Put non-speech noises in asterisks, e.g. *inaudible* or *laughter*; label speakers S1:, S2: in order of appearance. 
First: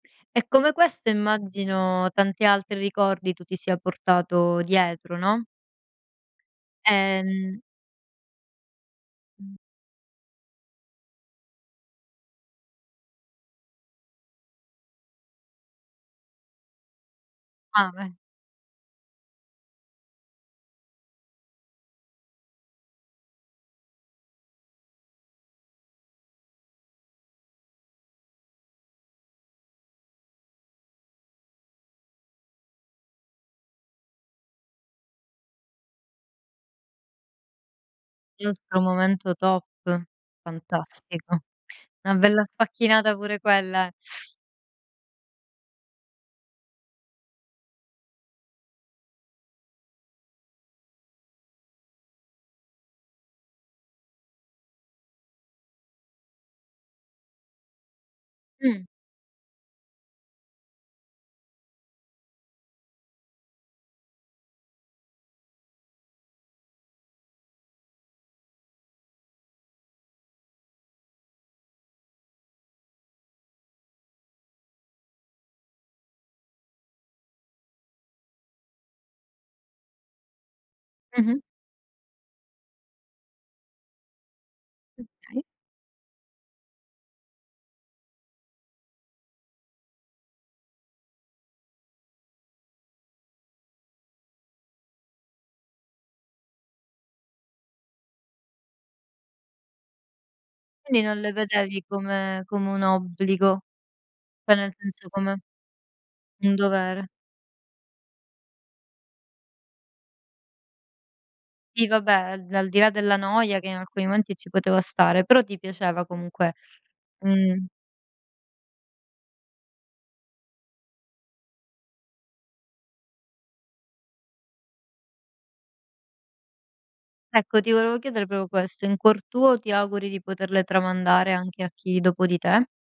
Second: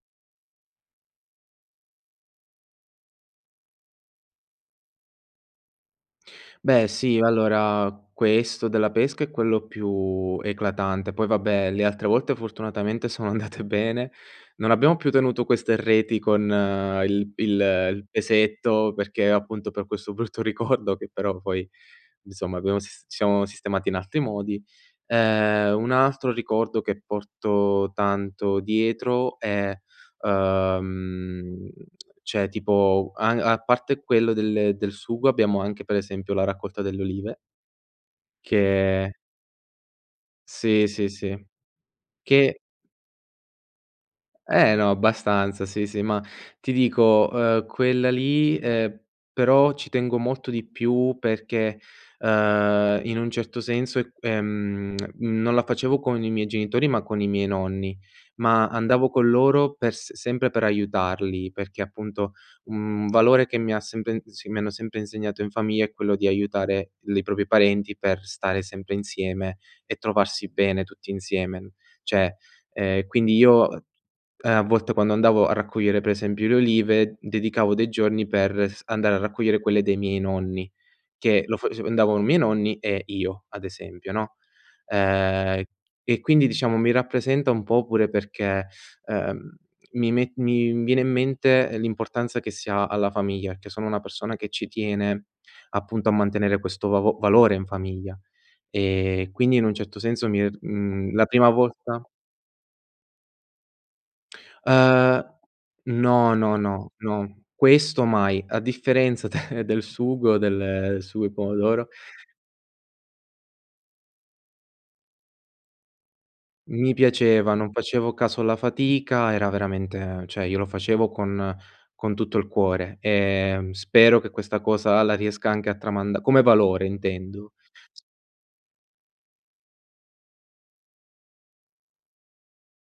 S1: E come questo immagino tanti altri ricordi tu ti sia portato dietro, no?
S2: Beh, sì,
S1: Ehm
S2: allora, questo della pesca è quello più eclatante, poi, vabbè, le altre volte fortunatamente sono andate bene. Non abbiamo più tenuto queste reti con il il
S1: Ah,
S2: il
S1: eh!
S2: pesetto, perché appunto per questo brutto ricordo che però poi insomma abbiamo sis ci siamo sistemati in altri modi. Ehm, un altro ricordo che porto tanto dietro è ehm, cioè tipo a a parte quello del del sugo, abbiamo anche, per esempio, la raccolta delle olive
S1: Il nostro
S2: che
S1: momento top,
S2: Sì, sì,
S1: fantastico.
S2: sì,
S1: Una bella
S2: che
S1: sfacchinata pure quella è.
S2: Eh, no, abbastanza, sì, sì, ma ti dico, ehM, quella lì, ehM, però ci tengo molto di più perché, ehm, in un certo senso, ehm, *smacks lips* non la facevo con i miei genitori, ma con i miei nonni, ma
S1: Mh.
S2: andavo con loro per s sempre per aiutarli, perché, appunto, un valore che mi ha sempre s mi hanno sempre insegnato in famiglia è quello di aiutare l i propri parenti per stare sempre insieme e trovarsi bene tutti insieme. Cioè, ehm, quindi io, uhm, ehm, a volte quando andavo a raccogliere, per esempio, le olive, dedicavo dei giorni per s andare a raccogliere quelle dei miei nonni,
S1: Mh-mh.
S2: che lo fac andavano miei nonni e io ,ad esempio, no?
S1: Okay.
S2: Ehm, e quindi, diciamo, mi rappresenta un po' pure perché, ehm, mi me mi viene in mente l'importanza che si ha alla famiglia, perché sono una persona che ci tiene, appunto, a mantenere questo vav valore in famiglia e quindi in un certo senso mi è
S1: Quindi
S2: mhmm,
S1: non
S2: la
S1: le
S2: prima
S1: vedevi
S2: volta
S1: come come un obbligo, cioè nel senso,
S2: Eh,
S1: come
S2: no, no,
S1: un
S2: no,
S1: dovere.
S2: no, questo mai. A differenza de del sugo del sugo di
S1: Sì,
S2: pomodoro
S1: vabbè, a al di là della noia che in alcuni momenti ci poteva stare, però ti piaceva comunque,
S2: Mi piaceva,
S1: mh.
S2: non facevo caso alla fatica, era veramente cioè io lo facevo con con tutto il cuore, ehm, spero che questa cosa la riesca anche a tramand come valore intendo.
S1: Ecco, ti volevo chiedere proprio questo: in cuor tuo ti auguri di poterle tramandare anche a chi dopo di te?